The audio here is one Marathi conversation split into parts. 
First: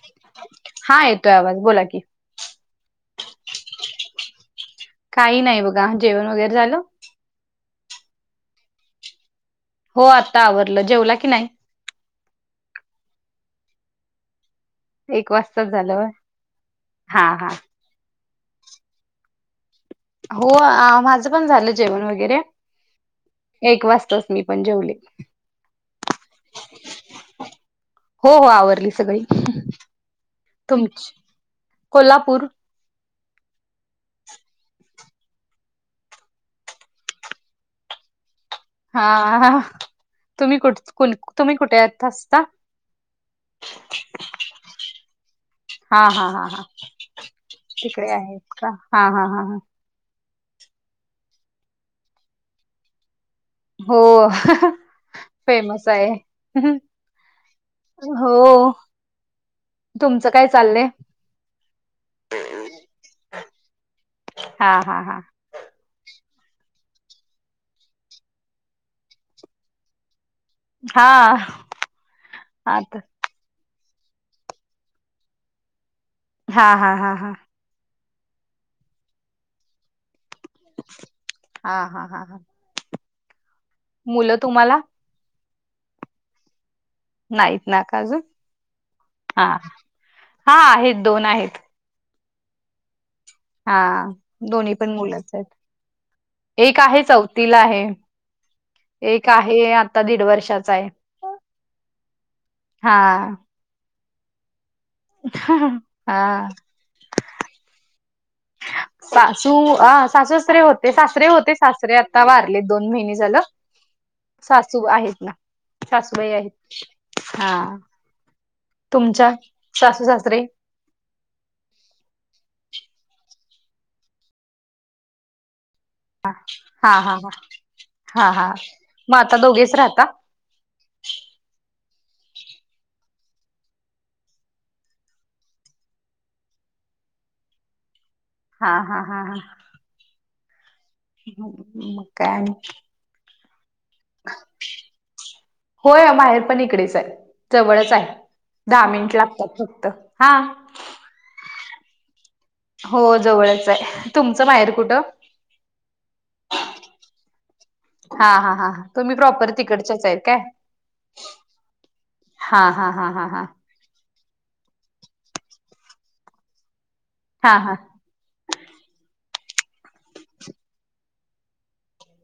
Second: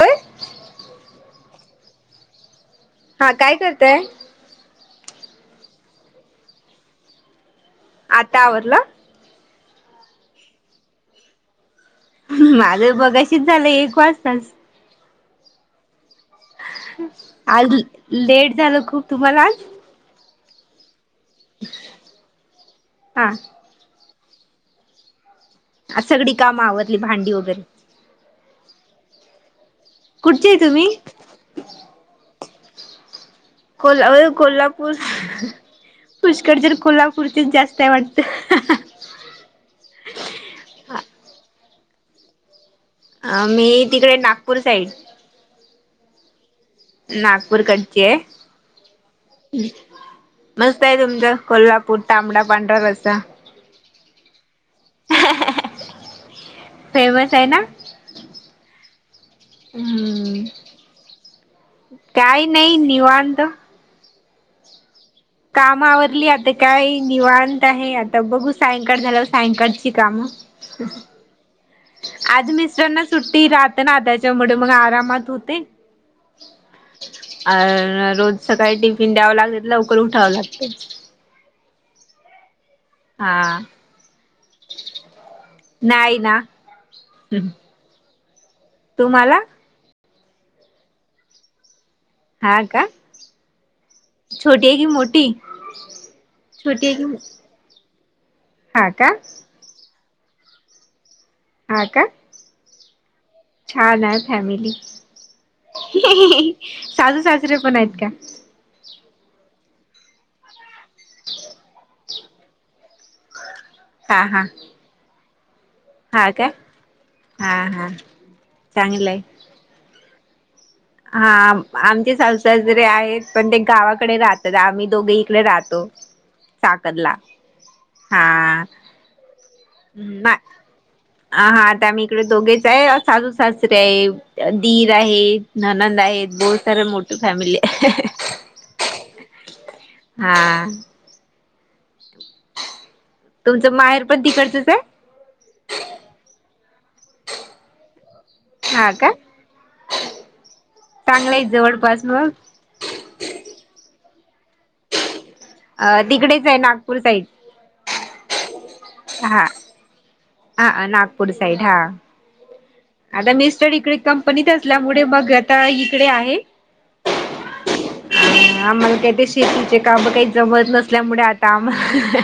होय हा येतोय आवाज बोला की. हा काय करताय. काही नाही बघा जेवण वगैरे झालं. आता आवरल. हो आत्ता आवरलं जेवला की नाही. माझ बघाशीच झालंय एक वाजतास. एक वाजताच झालं होय. हा हा आज लेट झालं खूप तुम्हाला आज. हो आ माझं पण झालं जेवण वगैरे. हा एक वाजताच मी पण जेवले. सगळी कामं आवडली भांडी वगैरे. हो हो, आवरली सगळी कुठचे आहे तुम्ही तुमची कोल्हापूर. कोल होय कोल्हापूर. पुष्कळ जर कोल्हापूरची जास्त आहे वाटत. हा तुम्ही कुठ तुम्ही कुठे येत असता. मी तिकडे नागपूर साईड. हा हा हा हा, नागपूरकडची तिकडे आहे आहेत का हा हा हा, मस्त आहे तुमचा कोल्हापूर तांबडा पांढरा रस्ता. हो फेमस आहे. फेमस आहे ना हो तुमचं काय चाललंय. काही नाही निवांत. हा हा हा, कामावरली आता काय निवांत आहे आता बघू सायंकाळ झाल्यावर सायंकाळची कामं. हा, आधी आता मिस्रांना सुट्टी राहते ना त्याच्यामुळे मग आरामात होते. हा हा हा हा, अ रोज सकाळी टिफिन द्यावं लागत लवकर उठावं लागत. हा हा हा हा, हा, मुलं तुम्हाला. नाही ना. नाहीत ना का ग तुम्हाला हा हा आहेत दोन आहेत. हा का. हा छोटी दोन्ही आहे की पण मोठी? मुलच आहेत. एक छोटी आहे की चौथीला आहे हा का एक आहे आ''--'' आता दीड वर्षाचा आहे. हा का. हा, छान आहे फॅमिली सासू सासरे पण आहेत का. सासू आ सासु-सासरे होते सासरे होते सासरे आ''--'' ता वारले दोन महिने झालं हा हा सासू आहेत ना. हा सासूबाई का आहेत हा चांगलंय. तुमच्या सासू सासरे हा आमचे सासू सासरे जे आहेत पण ते गावाकडे राहतात आम्ही दोघे इकडे राहतो हा हा साकरला हा हा हा मात दोघे हा आता मही इकडे दोघेच आहे साासू सासरे आहे दीर आहेत ननंद आहेत बहुत सारे मोठी फॅमिली आहे हा हा हा हा हा म काय तुमचं माहेर पण तिकडचंच आहे होय माहेर पण इकडेच आहे जवळच आहे दहा हा का मिनिट लागतात फक्त हा चांगलं आहे जवळपास मग हो जवळच आहे तुमचं माहेर कुठं अ तिकडेच आहे नागपूर साईड हा हा हा हा तुम्ही हा प्रॉपर तिकडच्याच आहे काय हा नागपूर साईड हा हा हा हा ह आता हा मिस्टर इकडे कंपनीत असल्यामुळे मग आता इकडे आहे हा हा आम्हाला काही ते शेतीचे काम काही जमत नसल्यामुळे आता आम्हाला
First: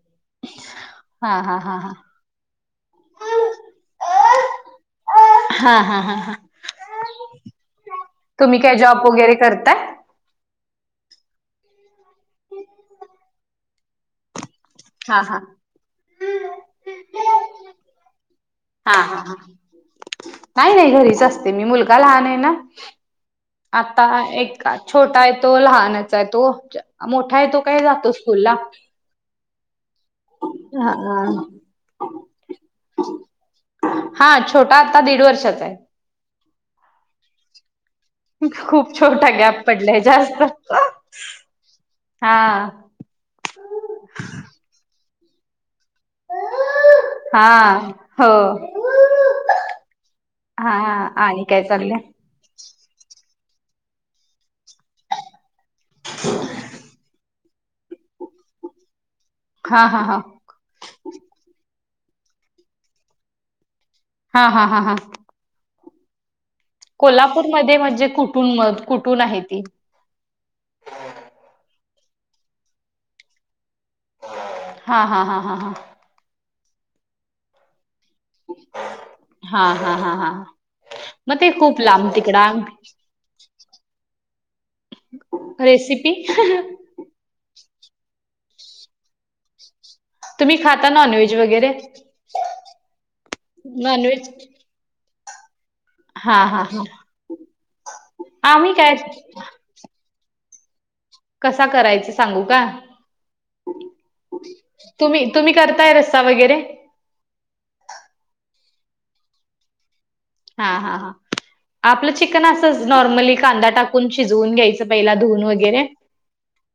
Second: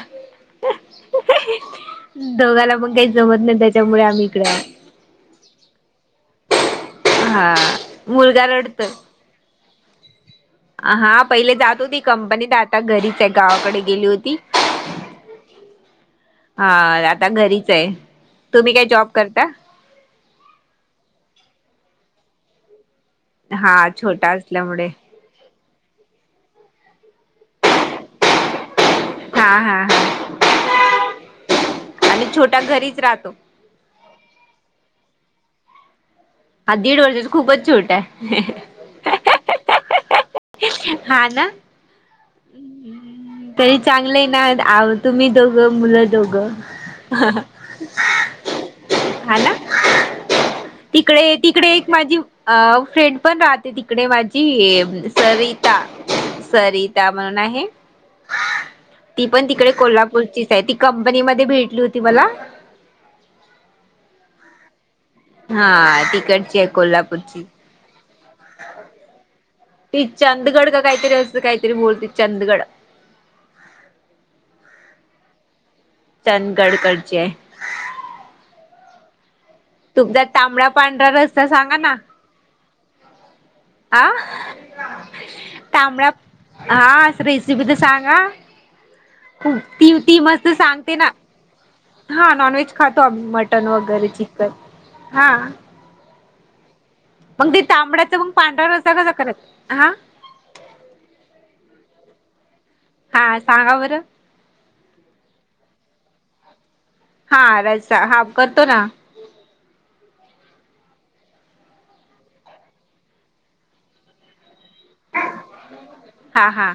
हा हा हा हा. दोघांला मग काही जमत नाही त्याच्यामुळे आम्ही इकडे हा ह हा मुलगा तुम्ही काय रडतोय. जॉब वगैरे करता हा पहिले जात होती कंपनीत आता घरीच आहे गावाकडे गेली होती हा हा हा आता घरीच आहे तुम्ही काय हा जॉब ह करता? नाही नाही घरीच असते मी मुलगा लहान आहे ना हा आता छोटा एक असल्यामुळे छोटा तो लहानच आहे तो मोठा आहे तो काय जातो स्कूल ला हा हा आणि छोट्या घरीच राहतो हा छोटा आता दीड वर्षाचा आहे हा दीड वर्षाच खूपच छोट आहे खूप छोटा गॅप पडलाय जास्त हा ना हा तरी चांगलं ना तुम्ही दोघं मुलं दोघं ह हा हो आला हा तिकडे आणि काय तिकडे एक चाललंय माझी अ फ्रेंड पण राहते तिकडे माझी सरिता सरिता म्हण ती पण तिकडे हा हा हा कोल्हापूर ती कंपनी मध्ये भेटली होती मला हा हा हा हा हा तिकडची आहे कोल्हापूरची कोल्हापूरमध्येध्ये म्हणजे कुठून म कुठून आहे ती ती चंदगड का काहीतरी असत काहीतरी बोलते चंदगड हा हा हा हा हा चंदगडकडचे आहे हा हा हा तुमचा हा तांबडा पांढरा मग रस्ता ते सांगा खूप लांब तिकडा आं? तांबडा रेसिपी हां. रेसिपी तर सांगा. खूप ती ती मस्त तुम्ही खाता सांगते ना. नॉनव्हेज वगैरे हा. नॉनव्हेज खातो आम्ही. मटन वगैरे नॉनव्हेज चिकन हा. हा हा हा. मग ते तांबड्याचं मग पांढरा आम्ही रस्सा काय कसा करायचा? हा? कसा करायचा सांगू का? हा. सांगा बरं. तुम्ही, तुम्ही करताय रस्सा वगैरे? हा. रस्सा हा करतो ना. हा हा हा. आपलं चिकन असंच नॉर्मली कांदा टाकून शिजवून घ्यायचं. पहिला धुवून वगैरे. हा हा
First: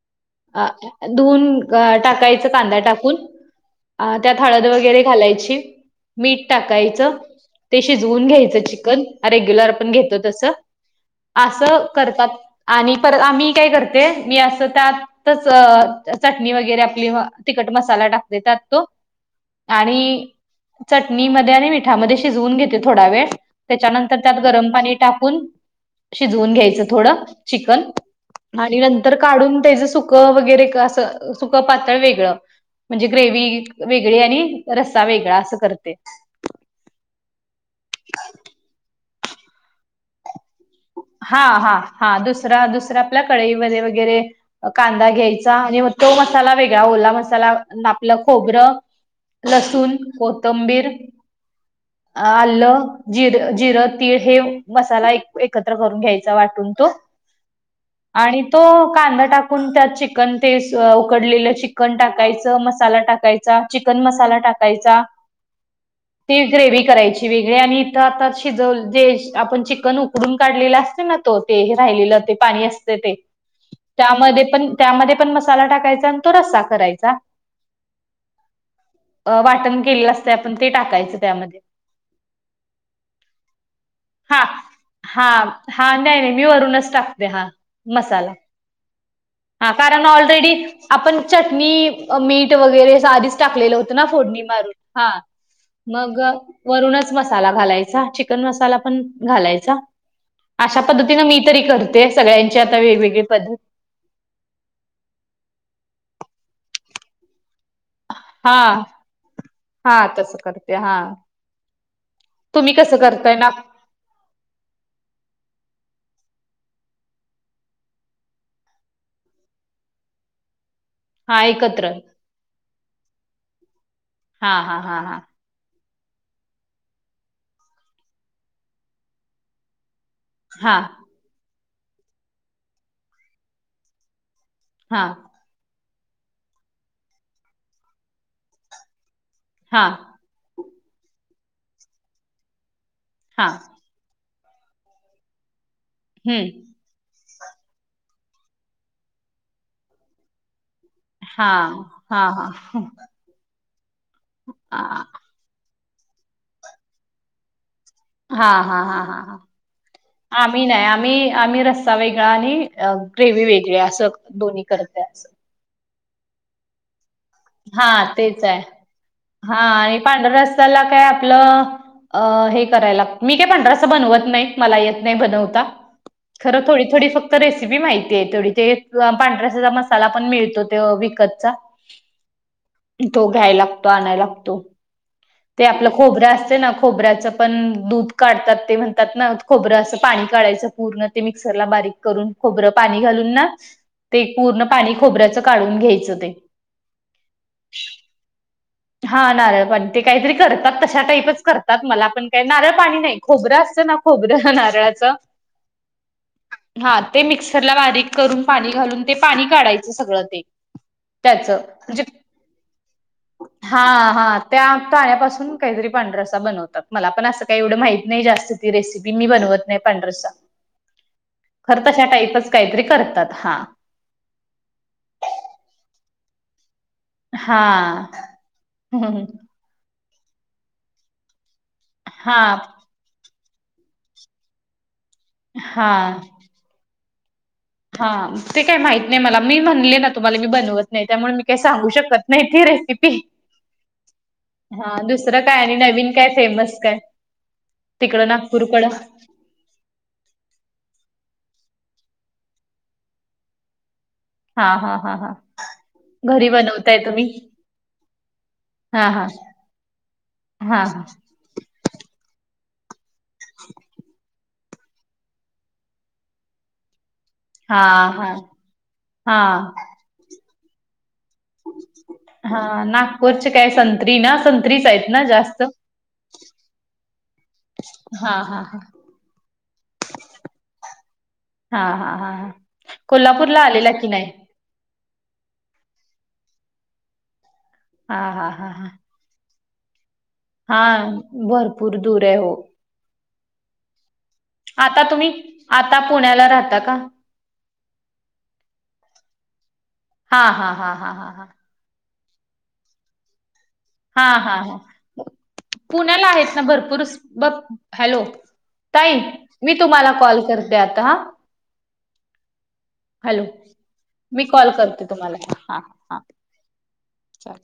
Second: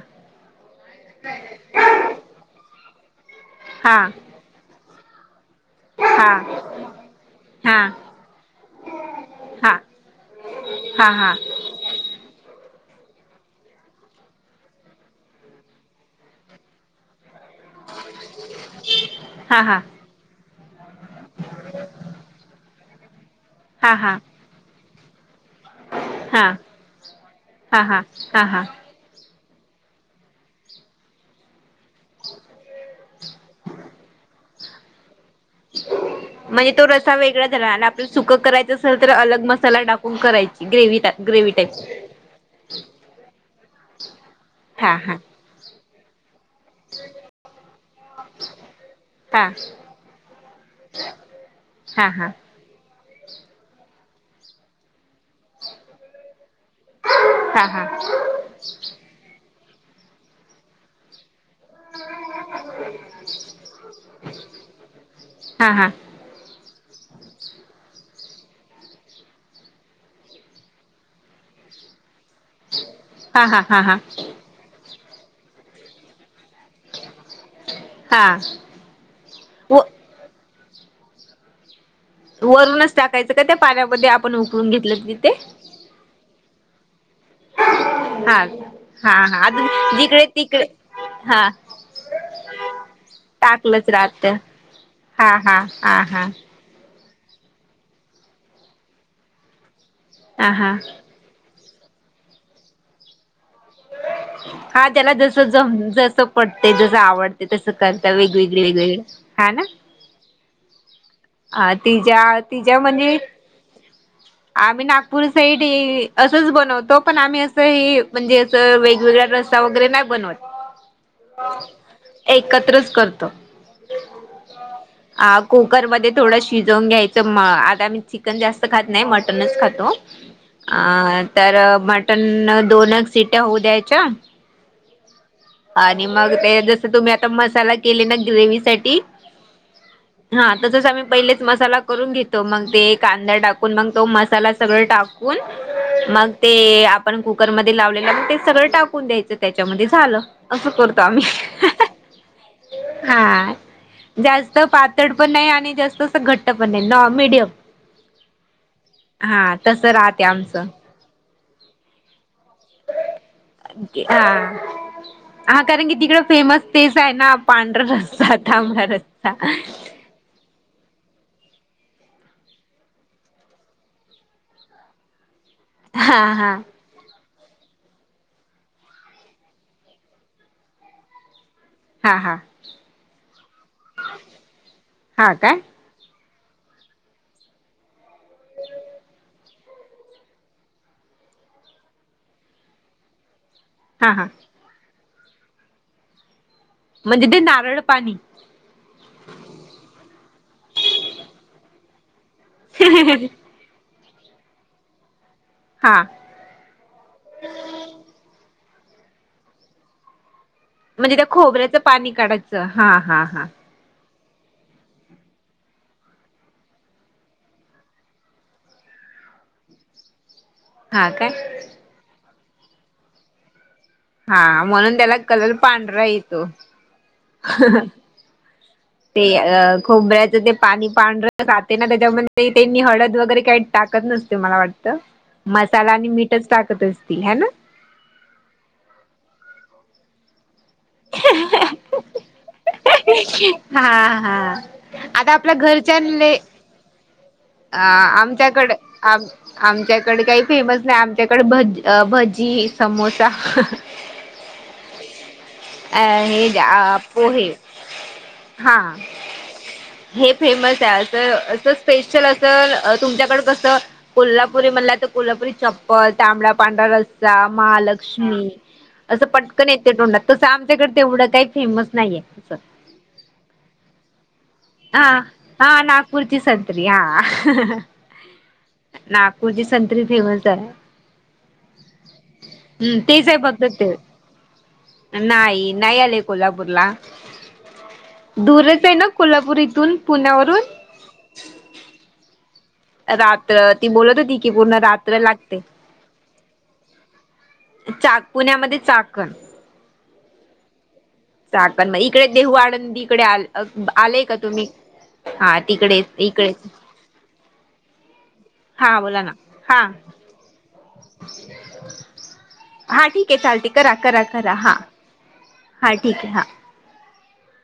अ. धुवून टाकायचं कांदा टाकून. हा अं त्यात- हळद वगैरे घालायची. हा मीठ हा टाकायचं. ते हा शिजवून घ्यायचं- चिकन. रेग्युलर हा आपण घेतो तस. हा हा अस करतात. आणि परत. आ मी काय करते? मी असं त्यातच चटणी वगैरे आपली म - तिखट मसाला टाकते त्यात तो. हा हा आणि- चटणीमध्ये आणि मिठामध्ये शिजवून घेते थोडा वेळ. हा हा त्याच्यानंतर त्यात गरम पाणी टाकून- शिजवून घ्यायचं थोडं चिकन हा हा हा हा आणि- तर काढून त्याच सुकं वगैरे अस सुक पा- वेगळ म्हणजे ग्रेव्ही वेगळी आणि रस्सा वेगळा असं करते. म्हणजे तो रस्सा वेगळा झाला. आणि आपल्याला सुकं करायचं असेल तर अलग मसाला टाकून करायची ग्रेव्ही टाइ - हा हा हा. दुसरा दुसरा आपल्या कढईमध्ये वगैरे- हा कांदा हा घ्यायचा म्हणजे म तो मसाला वेगळा ओला मसाला आपलं खोबरं- हा लसूण, कोथंबीर हा आल- जिर जिरं, तीळ हे मसाला एक एकत्र करून घ्यायचा वाटून. हा हा हा आणि तो कांदा टाकून त्यात चिकन ते उकडलेल चि- -कन टाकायच. मसाला टाकायचा. चिकन मसाला टाकायचा. हा हा ती ग्रेव्ही करायची वेगळी. आणि इथं आता शिजव जे आपण चिकन उ- -कडून काढलेला असते ना तो? ते राहिलेलं ते पाणी असते ते. हा हा हा हा त्यामध्ये पण- त्यामध्ये पण मसाला टाकायचा आणि तो रस्सा करायचा. हा अ व वाटण केलेलं असतय आपण ते टाकायचं त्यामध्ये. वरूनच टाकायचं का त्या पाण्यामध्ये? आपण हा उकळून घेतलेल- हा. हा नाही नाही. मी वरूनच टाकते हा मसाला. हा हा हा. अजून हा. कारण जिकडे ऑलरेडी तिकडे आपण हा चटणी, मीठ वगैरे आधी- टाकलेलं टाकलंच होत ना राहत फोडणी मारून? हा. मग- वरूनच मसाला घालायचा. चिकन मसाला पण घालायचा. हा हा अशा पद्धतीनं मी तरी करते. सगळ्यांची आता वेगवेगळी पद्धत. हा. त्याला जस जम जस पटतय जस आवड- ते तसं करता वेग वेगळी वेग हा. वेगळी हा ना? हा तसं करते. हा. ह. तिच्या तुम्ही तिच्या कसं मधी करताय ना? - आम्ही नागपूर साईड असंच बनवतो. पण आम्ही असं हे म्हणजे- वेगवेगळा रस्सा वगैरे नाही बनवत. हा एकत्र. एकत्रच करतो हा हा हा हा. आ कुकरमध्ये थोडं शिजवून घ्यायचं म आता आम्ही चिकन जास्त खात नाही मटनच खातो. हा अ तर मटन दोन सिट्या होऊ द्यायच्या हा. आणि मग ते जसं तुम्ही आता मसाला केले ना ग्रेविसाठी हा. हा तस आम्ही पहिलेच मसाला करून घेतो मग ते कांदा हा. टाकून मग तो मसाला सगळे टाकून मग हम्म. ते आपण कुकरमध्ये लावलेलं म ते सगळं टाकून द्यायचं त्याच्यामध्ये झालं असं करतो आम्ही. हा, हा, हा. हा जास्त पातळ हा पण नाही आणि जास्त अस घट्ट पण नाही नॉ मिडियम हा, हा, हा, हा, ह तसं राहते आम्ही आमचं नाही, आम्ही आम्ही रस्सा वेगळा आणि ग्रेवी वेगळी असं हा दोन्ही करते अस. हा कारण कि तिकडं फेमस तेच आहे ना पांढर हा रस्सा, तेच आहे तांबडा रस्सा हा आणि पांढरा रस त्याला काय आपलं अ हे करायला मी काय पांढरा रस्सा बनवत नाही मला येत नाही बनवता हा हा खर थोडी थोडी फक्त रेसिपी माहितीय थोडी ते पांढऱ्यासाचा मसाला पण मिळतो ते विकतचा हा हा. तो घ्याय लागतो आणायला लागतो हा काय ते आपलं खोबरं असतेना. खोबऱ्याचं पण दूध काढतात ते म्हणतात ना खोबरं असं पाणी काढायचं पूर्ण ते मिक्सरला बारीक करून खोबरं पाणी घालून ना हा ते हा पूर्ण पाणी खोबऱ्याचं काढून घ्यायचं ते. म्हणजे ते नारळ पाणी. हा नारळ पण ते काहीतरी करतात तशा टाईपच करतात मला पण का नारळ पाणी नाही खोबरं असतं ना खोबरं नारळाच हा. हा ते मिक्सरला बारीक करून पाणी घालून ते पाणी काढायचं सगळं ते. म्हणजे त्या त्याचं खोबऱ्याचं म्हणजे पाणी काढायचं हा, हा, हा. हा, हा त्या आण्यापासून काहीतरी पांढरसा बनवतात मला पण असं काही एवढ माहत नाही जास्त ती रेसिपी मी बनवत नाही पांढरसा. हा काय. खरं तशा टाईपच काहीतरी करतात हा. हा म्हणून त्याला कलर पांढरा येतो. हा.. ते हम्म. खोबऱ्याचं ते पाणी पांढरं जाते ना हा त्याच्यामध्ये त्यांनी हळद वगैरे काही टाकत नसते मला वाटत हा मसाला आणि मीठच टाकत असते हाय ना? हा ते काय माहित नाही मला मी म्हणले ना तुम्हाला मी बनवत नाही त्यामुळे मी काही सांगू शकत नाही ती रेसिपी. हा, हा आता आपल्या घरच्यानले बस काय. अ तिकडं आमच्याकडे नागपूरकडं आम आमच्याकडे काही फेमस नाही आमच्याकडे भजी, भजी, समोसा हा हा हा हा अ हे घरी अ बनवताय तुम्ही पोहे. हा, हे फेमस हा आहे अस, अस स्पेशल तुमच्याकड कस कोल्हापुरी म्हणला तर कोल्हापुरी चप्पल तांबडा पांढरा रसा हा हा महालक्ष्मी असं हा पटकन येते तोंडात तसं आमच्याकडे तेवढं काय. हा नागपूरचे काय संत्री संत्री ना संत्रीच आहे हा ना जास्त हा नागपूरची संत्री हा हा हा. नागपूरची संत्री फेमस आहे. हा हा हा हम्म तेच आहे कोल्हापूरला फक्त आलेला ते की नाही. नाही नाही आले कोल्हापूरला हा हा हा दूरच हा आहे ना. कोल्हापूर इथून पुण्यावरून हा भरपूर दूर आहे हो. रात्र ती बोलत होती की पूर्ण आता रात्र तुम्ही लागते. आता पुण्याला राहता का. चा पुण्यामध्ये चाकण हा हा हा हा हा हा. चाक पण मग इकडे देऊू आळंदी इकडे आ हा आलेय का हा तुम्ही ह हा तिकडे पुण्याला इकडे आहेत ना भरपूर हॅलो. हा ताई बोला ना मी हा तुम्हाला कॉल करते आता हा. हा ठीक आहे हॅलो चालते करा करा मी करा कॉल हा. करते तुम्हाला हा ठीक आहे हा. चालेल.